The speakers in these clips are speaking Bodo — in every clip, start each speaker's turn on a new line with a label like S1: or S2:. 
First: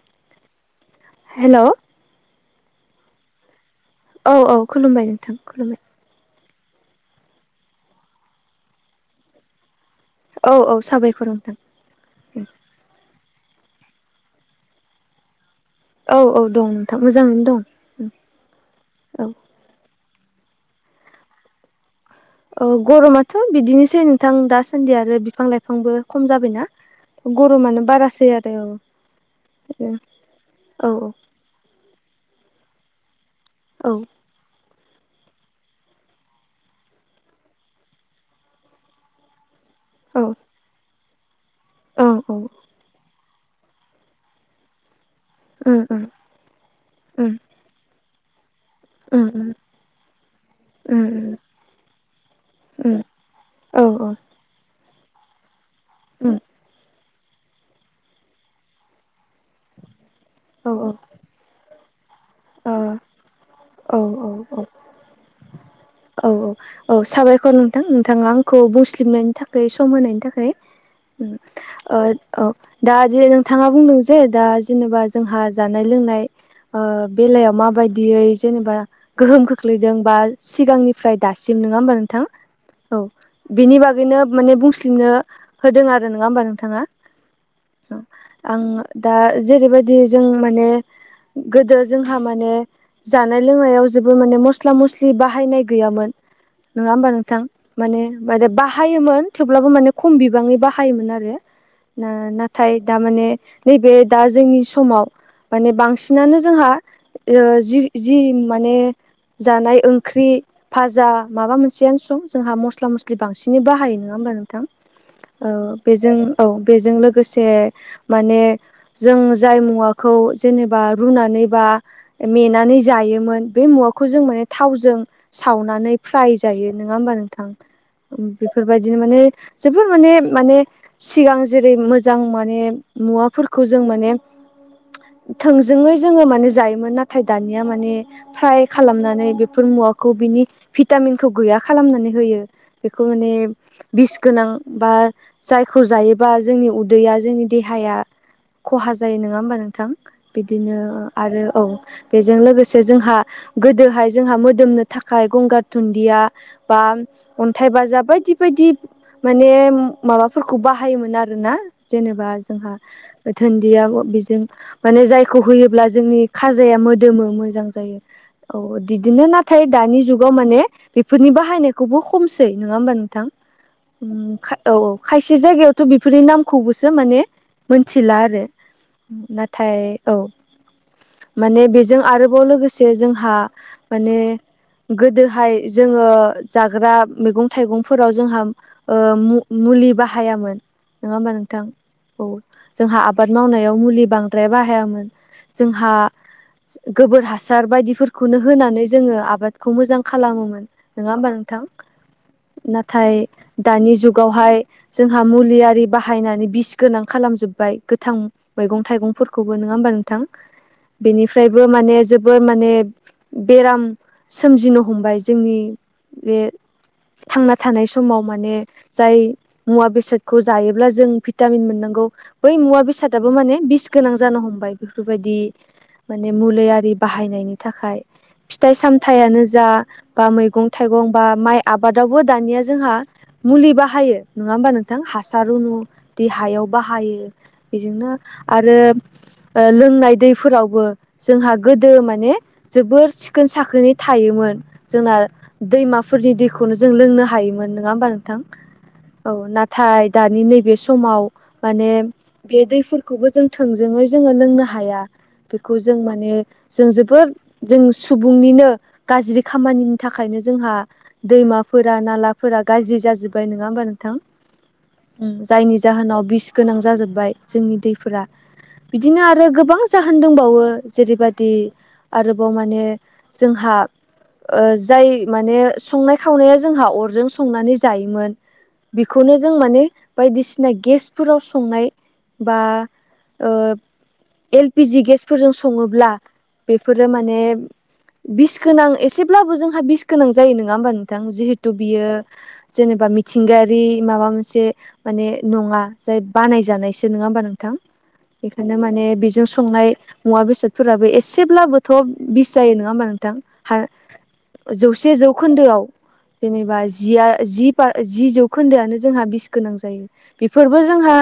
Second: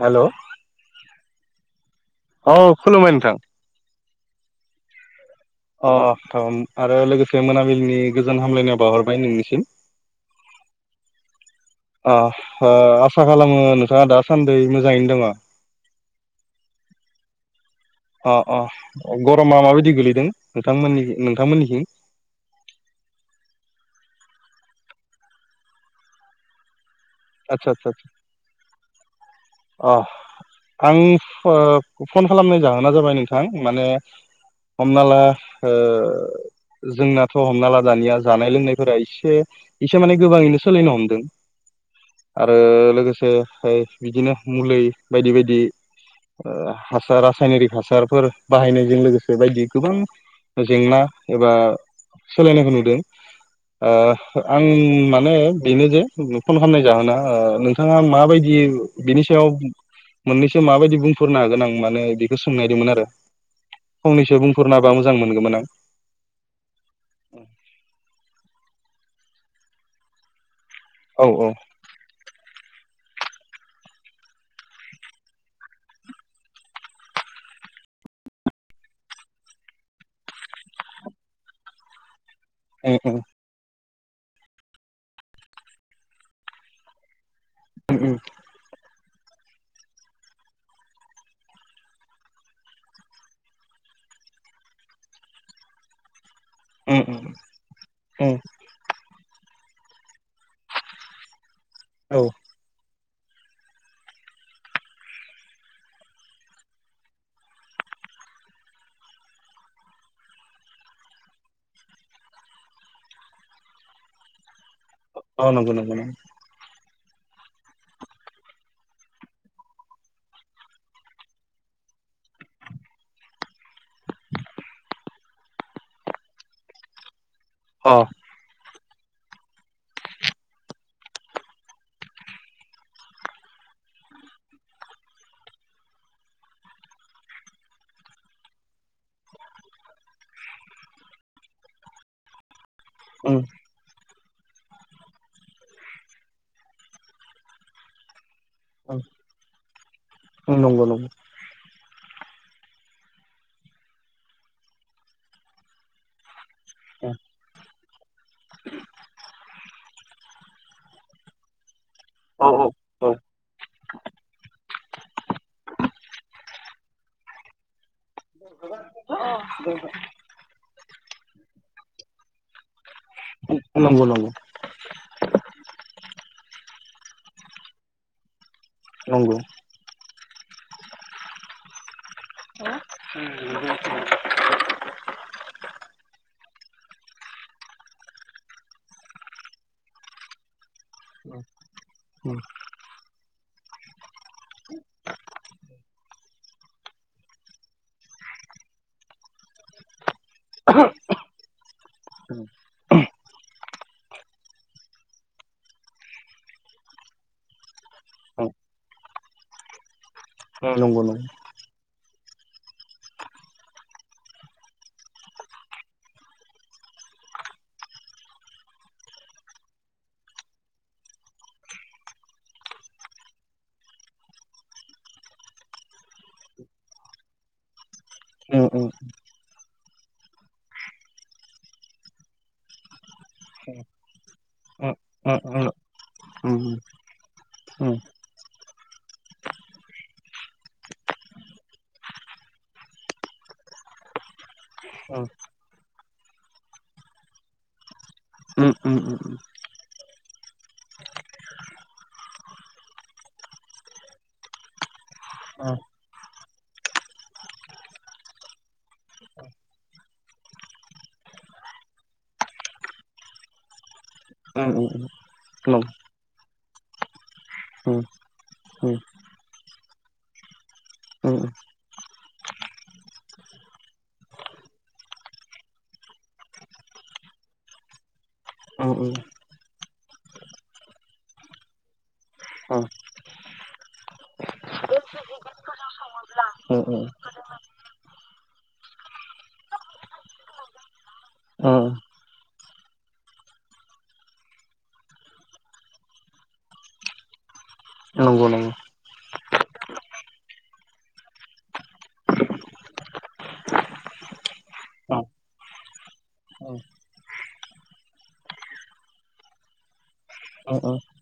S1: हेल'
S2: हेल'
S1: औ खुलुमबाय नोंथां
S2: औ औ खुलुमबाय नोंथां खुलुम
S1: अ ओम आरो लोगोसे मोनाबिलिनि गोजोन हामलायनायाव बाहरबाय नोंनिसिम
S2: औ औ साबायख नोंथां
S1: अ ओ आसा खालामो नोंथाङा दासान्दि मोजाङैनो दङ
S2: औ औ दं नोंथां मोजाङैनो दं
S1: अ अ
S2: औ
S1: गरमा माबायदि गोलैदों नोंथांमोननि नोंथांमोननिथि
S2: औ गरमाथ' बिदिनोसै नोंथां दासान्दि आरो बिफां लाइफांबो खम जाबायना गर
S1: आदसा
S2: माने
S1: आदसा
S2: बारासै आरो औ
S1: अ
S2: औ
S1: आं ओ फन खालामनाय जाहोना जाबाय नोंथां माने
S2: औ
S1: हमना ला ओ जोंनाथ' हमना ला दानिया जानाय लोंनायफोरा एसे इसे माने
S2: औ
S1: गोबाङैनो सोलिनो हमदों
S2: औ औ
S1: आरो लोगोसे ओ बिदिनो मुलि बायदि बायदि
S2: उम
S1: हासार
S2: उम
S1: रासायनारिक हासारफोर बाहायनाय जों
S2: उम
S1: लोगोसे बायदि गोबां जेंना
S2: उम
S1: एबा सोलायनायखौ
S2: उम
S1: नुदों
S2: औ औ
S1: ओ आं मानो बेनो जे फन
S2: उम
S1: खालामनाय जाहोना नोंथाङा माबायदि बिनि स मोननैसो
S2: औ औ
S1: माबायदि बुंफोरनो हागोन आं माने बेखौ सोंनायदोंमोन आरो
S2: ओ औ
S1: फंनैसो
S2: औ
S1: बुंफोरना होबा मोजां मोनगौमोन आं
S2: औ औ औ साबायखर नोंथां नोंथाङा आंखौ बुंस्लिबनायनि थाखाय सम होनायनि थाखाय
S1: औ
S2: उम ओ औ दा नोंथाङा बुंदों जे दा जेनेबा जोंहा जानाय लोंनाय ओ बेलायाव माबायदियै जेनेबा गोहोम खोख्लैदों बा सिगांनिफ्राय दासिम नङा होमबा नोंथां औ
S1: उम उम
S2: बेनि बागैनो माने बुंस्लिंनो होदों आरो नङा होमबा नोंथाङा
S1: उम
S2: आं जोंहा माने जानाय लोंनायाव जेबो माने मस्ला मस्लि बाहायनाय गैयामोन नङा होमबा
S1: उम उम
S2: नोंथां माने
S1: औ
S2: [unintelligible] बाहायोमोन थेवब्लाबो माने खम बिबाङै बाहायोमोन आरो ना
S1: औ
S2: ना थाय दामाने नैबे दा जोंनि समाव माने बांसिनानो जोंहा जि जि माने जानाय ओंख्रि फाजा माबा मोनसेयानो सम जोंहा मस्ला मस्लि बांसिनै बाहायो नङा होमबा नोंथां औ
S1: नंगौ नंगौ
S2: बेजों औ बेजों लोगोसे माने जों जाय मुवाखौ जेनेबा रुनानै बा मेनानै जायोमोन बे मुवाखौ जों माने थावजों सावनानै फ्राय जायो नङा होमबा नोंथां
S1: नंगौ अ
S2: बेफोरबायदिनो माने जोबोर माने माने सिगां जेरै मोजां माने मुवाफोरखौ जों माने थोंजोङै जोङो माने जायोमोन नाथाय दानिया माने फ्राय खालामनानै बेफोर मुवाखौ बिनि भिटामिनखौ गैया खालामनानै होयो बेखौ माने
S1: उम
S2: बिस गोनां बा जायखौ जायोबा जोंनि उदैया जोंनि देहाया खहा जायो नङा होमबा नोंथां
S1: उम
S2: बिदिनो
S1: नंगौ नंगौ
S2: आरो औ बेजों लोगोसे जोंहा गोदोहाय जोंहा मोदोमनो थाखाय गंगार दुनन्दिया बा अन्थाइ बाजाब बायदि बायदि माने माबाफोरखौ बाहायोमोन आरोना जेनेबा
S1: औ औ
S2: जोंहा
S1: औ
S2: थोनदिया बेजों माने जायखौ होयोब्ला जोंनि खाजाया मोदोमो मोजां जायो औ बिदिनो नाथाय दानि जुग गाव माने बेफोरनि बाहायनायखौबो खमसै नङा हबा नोंथां
S1: नंगौ नंगौ
S2: औ औ खायसे जायगायावथ' बेफोरनि नामखौबोसो माने मोनथिला आरो
S1: नंगौ
S2: नाथाय औ माने बेजों आरोबाव लोगोसे जोंहा माने गोदोहाय जोङो जाग्रा मैगं थाइगंफोराव जोंहा ओ मुलि बाहायामोन नङा होमबा नोंथां औ जोंहा आबाद मावनायाव मुलि बांद्राय बाहायामोन जोंहा गोबोर हासार बायदिफोरखौनो होनानै जोङो आबादखौ मोजां खालामोमोन नोङा होमबा नोंथां
S1: उम
S2: नाथाय दानि जुगावहाय जोंहा मुलियारि बाहायनानै बिस गोनां खालामजोब्बाय गोथां मैगं थाइगंफोरखौबो नङा होमबा नोंथां
S1: नंगौ नंगौ
S2: बेनिफ्राय बो माने जोबोर माने बेराम सोमजिनो हमबाय जोंनि बे थांना थानाय समाव माने जाय मुवा बेसादखौ जायोब्ला जों भिटामिन मोननांगौ बै मुवा बेसादाबो माने बिस गोनां जानो हमबाय बेफोरबायदि माने मुलिआरि बाहायनायनि थाखाय
S1: उम
S2: फिथाइ
S1: उम
S2: सामथायाइयानो जा बा मैगं थाइगं बा माइ आबादावबो दानिया जोंहा मुलि बाहायो नङा होमबा नोंथां हासार रुनु देहायाव बाहायो बेजोंनो आरो लोंनाय दैफोरावबो जोंहा गोदो माने जोबोर सिखोन साखोनै थायोमोन जोंना दैमाफोरनि दैखौनो जों लोंनो हायोमोन नङा होमबा नोंथां औ नाथाय दानि नैबे समाव माने बे दैफोरखौबो जों थोंजोङै जोङो लोंनो हाया बेखौ जों माने जों जोबोद जों सुबुंनिनो गाज्रि खामानिनि थाखायनो जोंहा दैमाफोरा नालाफोरा गाज्रि जाजोब्बाय नङा होमबा नोंथां
S1: उम उम
S2: उम जायनि जाहोनाव बिस गोनां जाजोब्बाय जोंनि दैफोरा बिदिनो आरो गोबां जाहोन दंबावो जेरैबादि आरोबाव माने जोंहा ओ जाय माने संनाय खावनाया जोंहा अरजों संनानै जायोमोन बेखौनो जों माने बायदिसिना गेसफोराव संनाय बा ओ एल पि जि गेसफोरजों सङोब्ला बेफोरो माने बिस गोनां एसेब्लाबो जोंहा बिस गोनां जायो नङा होमबा नोंथां जिहेथु बियो जेनेबा मिथिंगायारि माबा मोनसे माने नङा जाय बानायजानायसो नङा होमबा नोंथां
S1: नंगौ
S2: बेखायनो
S1: नंगौ
S2: माने बेजों संनाय मुवा बेसादफोराबो एसेब्लाबोथ' बिस जायो नङा होमबा नोंथां
S1: औ
S2: जौसे जौखोन्दोआव
S1: औ
S2: जेनेबा जिया जि जौखोन्दोआनो जोंहा बिस गोनां जायो। बेफोरबो
S1: औ
S2: जोंहा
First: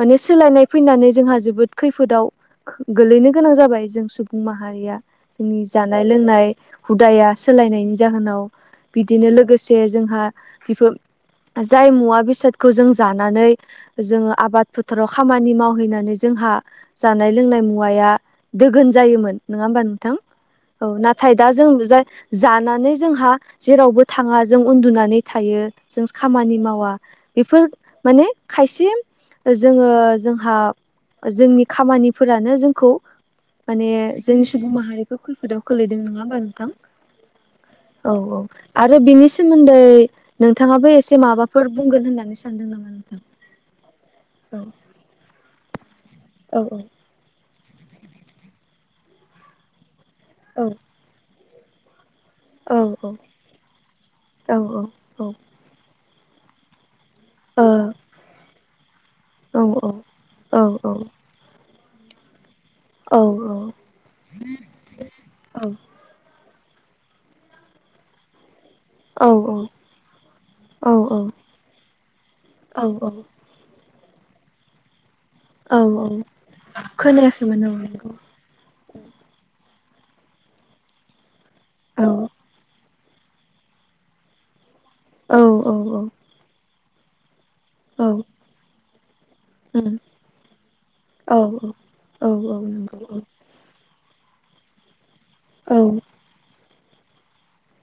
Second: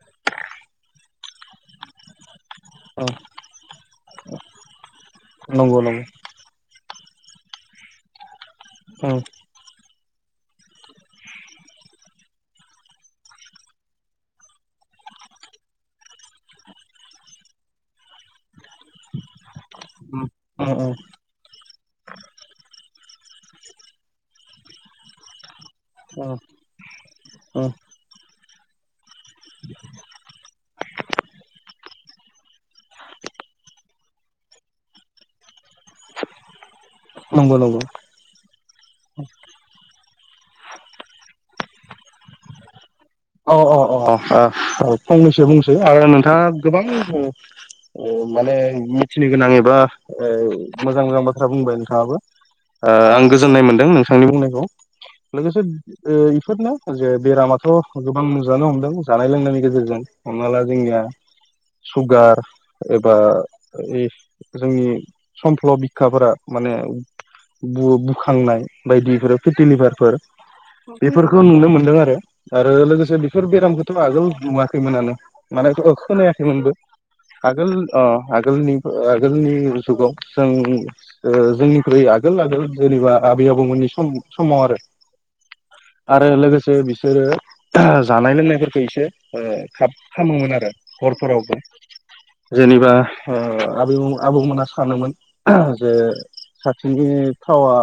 S2: माने सोलायनाय फैनानै जोंहा जोबोद खैफोदाव खो
S1: औ
S2: गोलैनो गोनां जाबाय जों सुबुं माहारिया जोंनि
S1: नंगौ
S2: जानाय
S1: नंगौ
S2: लोंनाय हुदाया सोलायनायनि जाहोनाव
S1: औ औ
S2: बिदिनो लोगोसे जोंहा बेफोर जाय मुवा बेसादखौ जों जानानै जोङो आबाद फोथाराव खामानि मावहैनानै जोंहा जानाय लोंनाय मुवाया दोगोन जायोमोन नङा होमबा नोंथां औ नाथाय दा जों जाय जानानै जोंहा जेरावबो थाङा जों उन्दुनानै थायो जों
S1: औ
S2: खामानि मावा बेफोर माने खायसे जोङो जोंहा जोंनि खामानिफोरानो जोंखौ माने जोंनि सुबुं माहारिखौ खैफोदाव खोलैदों नङा होमा नोंथां।
S1: नंगौ नंगौ
S2: औ औ आरो बिनि सोमोन्दै नोंथाङाबो एसे माबाफोर बुंगोन होननानै सानो दों नामा नोंथां?
S1: औ औ अ औ फंनैसो बुंसै आरो नोंथाङा गोबां माने मिथिनो गोनां एबा ओ मोजां मोजां बाथ्रा बुंबाय नोंथाङाबो आं गोजोननाय मोनदों नोंथांनि बुंनायखौ लोगोसे इफोरनो जे बेरामाथ' गोबां जानो हमदों जानाय लोंनायनि गेजेरजों हमना ला जोंनिया सुगार एबा एस जोंनि समफ्ल' बिखाफोरा माने बु-बुखांनाय बायदिफोर फिटिलिभारफोर बेफोरखौ नुनो मोनदों आरो आरो
S2: औ
S1: लोगोसे बेफोर बेरामखौथ' आगोल नुवाखैमोनानो माने
S2: औ औ
S1: खो-खोनायाखैमोनबो
S2: खोनायाखैमोन
S1: आगोल
S2: औ
S1: ओ
S2: नंगौ
S1: आगोलनि आगोलनि जुगाव जों ओ जोंनिख्रुइ
S2: औ
S1: आगोल आगोल जेनेबा आबै आबौमोननि सम समाव आरो
S2: औ औ
S1: आरो लोगोसे बिसोरो
S2: औ उम
S1: जानाय लोंनायफोरखौ एसे थाब खालामोमोन आरो
S2: औ
S1: हरफोरावबो।
S2: औ
S1: जेनेबा
S2: नंगौ औ
S1: आबौ आबौमोना सानोमोन
S2: औ
S1: जे
S2: उम
S1: खाथिनि थावा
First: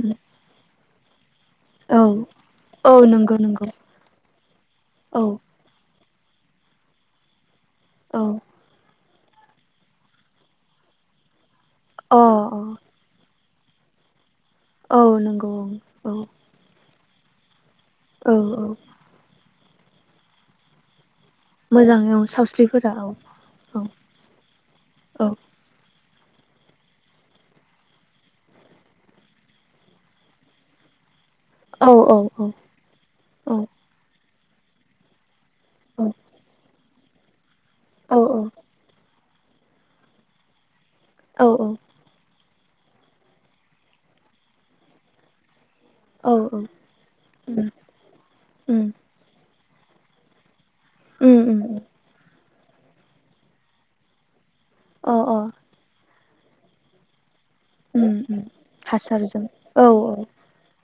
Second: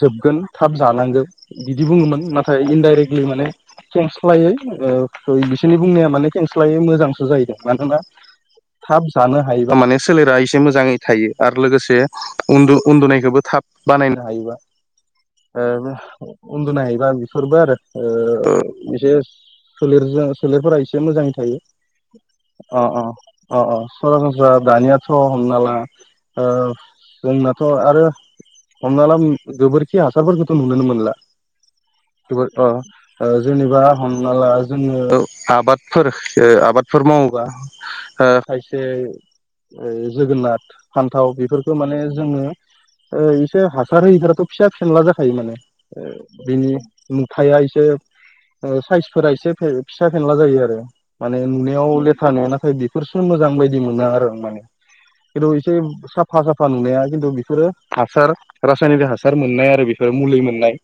S1: जोबगोन थाब जानांगोन बिदि
S2: औ
S1: बुङोमोन नाथाय
S2: औ
S1: इनडाइरेक्टलि
S2: नंगौ
S1: माने
S2: नंगौ
S1: [unintelligible] स्लायै ओ
S2: औ
S1: सरि बिसोरनि बुंनाया माने खेंस्लायै मोजांसो जाहैदों मानोना
S2: औ
S1: थाब जानो हायोबा माने सोलेरा एसे मोजाङै थायो आरो लोगोसे
S2: अ
S1: उन्दु उन्दुनायखौबो थाब बानायनो हायोबा
S2: औ नंगौ औ
S1: उन्दुनो हायोबा बिफोरबो आरो
S2: औ
S1: ओ
S2: औ
S1: एसे सोलेरजों सोलेरफोरा एसे मोजां थायो
S2: मोजाङै औ सावस्रिफोरा औ
S1: अअ
S2: औ
S1: अअ सरासनस्रा दानियाथ'
S2: औ
S1: हमना ला ओ जोंनाथ' आरो हमना ला गोबोरखि हासारफोरखौथ' नुोनोनो मोनला
S2: औ-औ-औ
S1: जोबोर ओ ओ जेनेबा हमना ला जोङो आबादफोर ओ आबादफोर मावोबा
S2: औ
S1: खायसे जोगोनाथ फान्थाव
S2: औ औ
S1: बेफोरखौ माने जोङो इसे हासार होयि फोराथ' फिसा फेनला जाखायो माने
S2: औ औ
S1: बिनि मुथाया
S2: उम
S1: एसे
S2: उम
S1: साइसफोरा एसे फिसा फेनला जायो आरो माने
S2: उम उम
S1: नुनायाव लेथ्रा नुनाथाय बि बेफोरसो मोजां बायदि मोना आरो माने
S2: अ अ
S1: खिन्थु एसे साफा साफा नुनाया खिन्थु बिफोरो
S2: उम
S1: हासार रासायनिक हासार
S2: हासारजों
S1: मोननाय
S2: औ
S1: आरो बेफोरो मुलि मोननाय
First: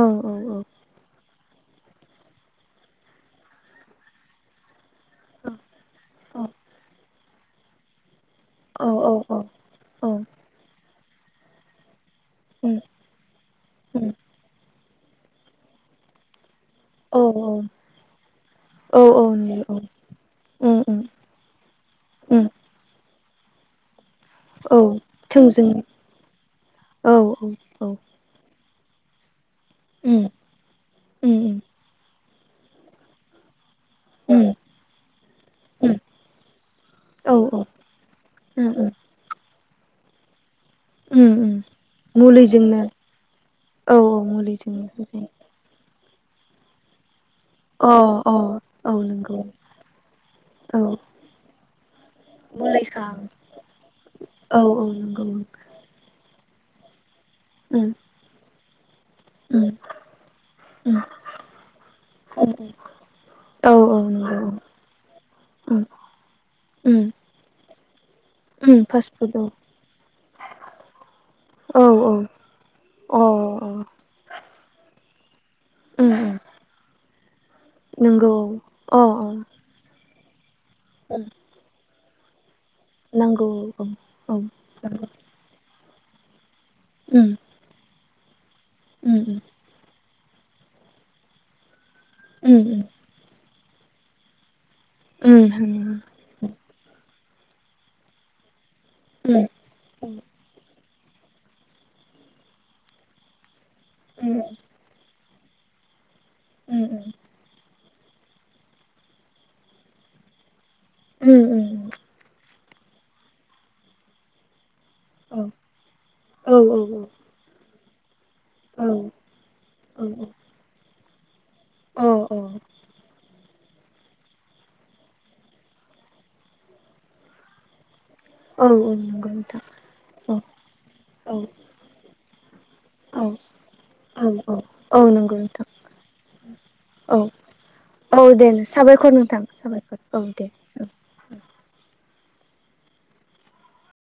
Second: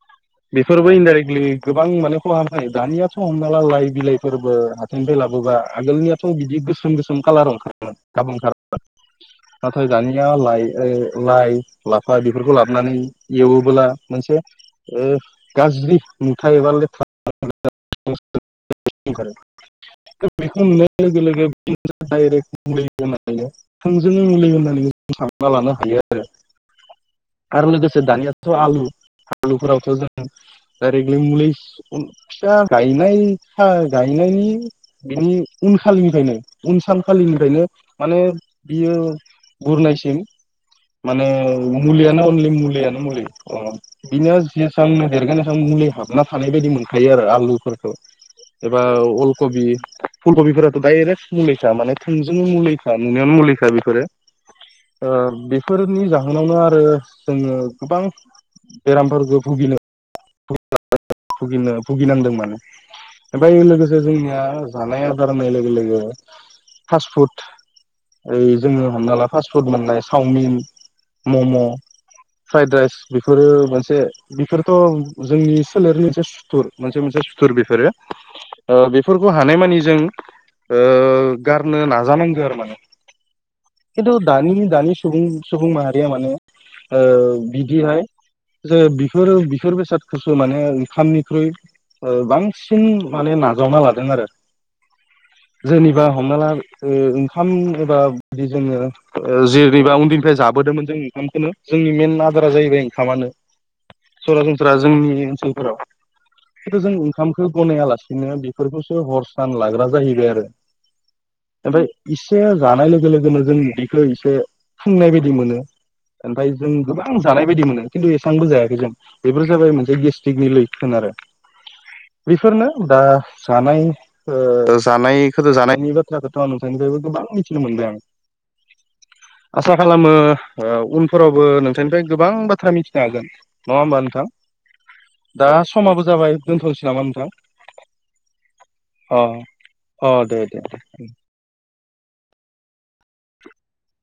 S2: औ औ
S1: बेफोरबो इनडायरेक्टलि गोबां माने खहाबनो हायो दानियाथ' हमना ला लाइ बिलाइफोरबो बेनिफ्राय लाबोबा आगोलनियाथ' बिदि गोसोम गोसोम कालार ओंखारोमोन [unintelligible]
S2: औ औ औ
S1: नाथाय
S2: औ
S1: दानिया लाइ लाइ-लाफा बेफोरखौ
S2: उम
S1: लाबोनानै एवोबोला
S2: उम
S1: मोनसे ओ गाज्रि मुथा एबा
S2: औ
S1: लेथ्रा
S2: औ औ नुयो औ
S1: [unintelligible] बेखौ
S2: उम उम
S1: नुनाय लोगो लोगो
S2: उम
S1: [unintelligible] थोंजोंनो मुलि
S2: औ
S1: होननानै जों सानना
S2: थोंजों
S1: लानो हायो आरो।
S2: औ औ
S1: आरो
S2: औ
S1: लोगोसे दानियाथ' आलु आलुफोरावथ'
S2: उम
S1: जों दाइरेगलि
S2: उम
S1: मुलि फिसा गायनाय
S2: उम
S1: गायनायनि बिनि
S2: उम
S1: उनखालिनिफ्रायनो
S2: औ
S1: उनसानखालिनिफ्रायनो माने
S2: उम उम
S1: बियो बुरनायसिम माने
S2: उम उम
S1: मुलियानो अनलि
S2: मुलिजोंनो
S1: मुलियानो मुलि
S2: औ
S1: बिनियाव
S2: मुलिजोंनो
S1: जेसांनो
S2: होजायो
S1: देरगोन एसां मुलि हाबना थानाय बायदि मोनखायो आरो आलुफोरखौ
S2: अ अ
S1: एबा
S2: औ नंगौ
S1: अलकबि फुलकबिफोराथ'
S2: औ
S1: डायरेक्ट मुलिखा माने थोंजोंनो मुलिखा नुनायावनो मुलिखा बेफोरो
S2: औ-औ
S1: बेफोरनि जाहोनावनो आरो जोङो
S2: उम
S1: गोबां बेरामफोरखौ
S2: उम
S1: भुगिनो
S2: उम
S1: [unintelligible] भुगिनो भुगिनांदों माने ओमफ्राय
S2: औ
S1: लोगोसे
S2: औ
S1: जोंनिया
S2: नंगौ
S1: जानाय आदार होननाय लोगो
S2: उम
S1: लोगो फास्ट
S2: उम
S1: फुड ओइ
S2: उम
S1: जोङो हमना ला
S2: फुड औ
S1: फास्ट फुद मोननाय चावमिन मम'
S2: औ
S1: फ्राइद राइस
S2: औ
S1: बेफोरो
S2: अ अ
S1: मोनसे बेफोरथ' जोंनि सोलेरनि
S2: उम
S1: मोनसे
S2: उम
S1: सुथुर मोनसे मोनसे सुथुर बेफोरो
S2: नंगौ औ अ
S1: बेफोरखौ
S2: अ
S1: हानाय मानि जों
S2: उम
S1: गारनो नाजानांगो आरो माने
S2: नांगौ औ
S1: खिन्थु
S2: औ उम
S1: दानि दानि सुबुं सुबुं माहारिया माने
S2: उम
S1: बिदिहाय जे बिफोरो
S2: उम
S1: बिफोर बेसाद सो माने ओंखामनिख्रुइ
S2: उम
S1: बांसिन माने नाजावना लादों आरो।
S2: उम
S1: जेनिबा हमना ला ओंखाम एबा बिदि जोङो बोरैबा उन्दैनिफ्राय जाबोदोंमोन जों ओंखामखौनो जोंनि मेन आदारा जाहैबाय ओंखामानो।
S2: उम
S1: सरासनस्रा जोंनि ओनसोलफोराव खिनथु जों
S2: उम
S1: ओंखाम गनायालासिनो बेफोरखौसो हर सान लाग्रा जाहैबाय आरो
S2: उम
S1: ओमफ्राय
S2: उम
S1: इसे जानाय लोगो लोगोनो जों उदैखौ इसे फुंनाय बायदि
S2: औ
S1: मोनो ओमफ्राय
S2: औ
S1: जों गोबां जानाय बायदि मोनो खिन्थु एसांबो जायाखै
S2: औ
S1: जों बेफोर जाबाय मोनसे
S2: औ
S1: गेस्ट्रिकनि लैखोन आरो
S2: औ
S1: बेफोरनो दा जानाय ओ जानायखौथो जानायनि बाथ्राखौथ' आं नोंथांनिफ्रायबो गोबां मिथिनो मोनबाय आं
S2: औ औ नोंथां
S1: आसा खालामो
S2: औ
S1: ओ
S2: औ
S1: उनफोरावबो नोंथांनिफ्राय गोबां बाथ्रा मिथिनो
S2: औ
S1: हागोन। नङा होमबा
S2: औ
S1: नोंथां?
S2: औ नंगौ
S1: दा
S2: नोंथां
S1: समाबो जाबाय दोनथ'सै नामा
S2: औ
S1: नोंथां?
S2: औ दे साबायखर
S1: अ
S2: नोंथां साबायखर औ दे औ
S1: [inaudible]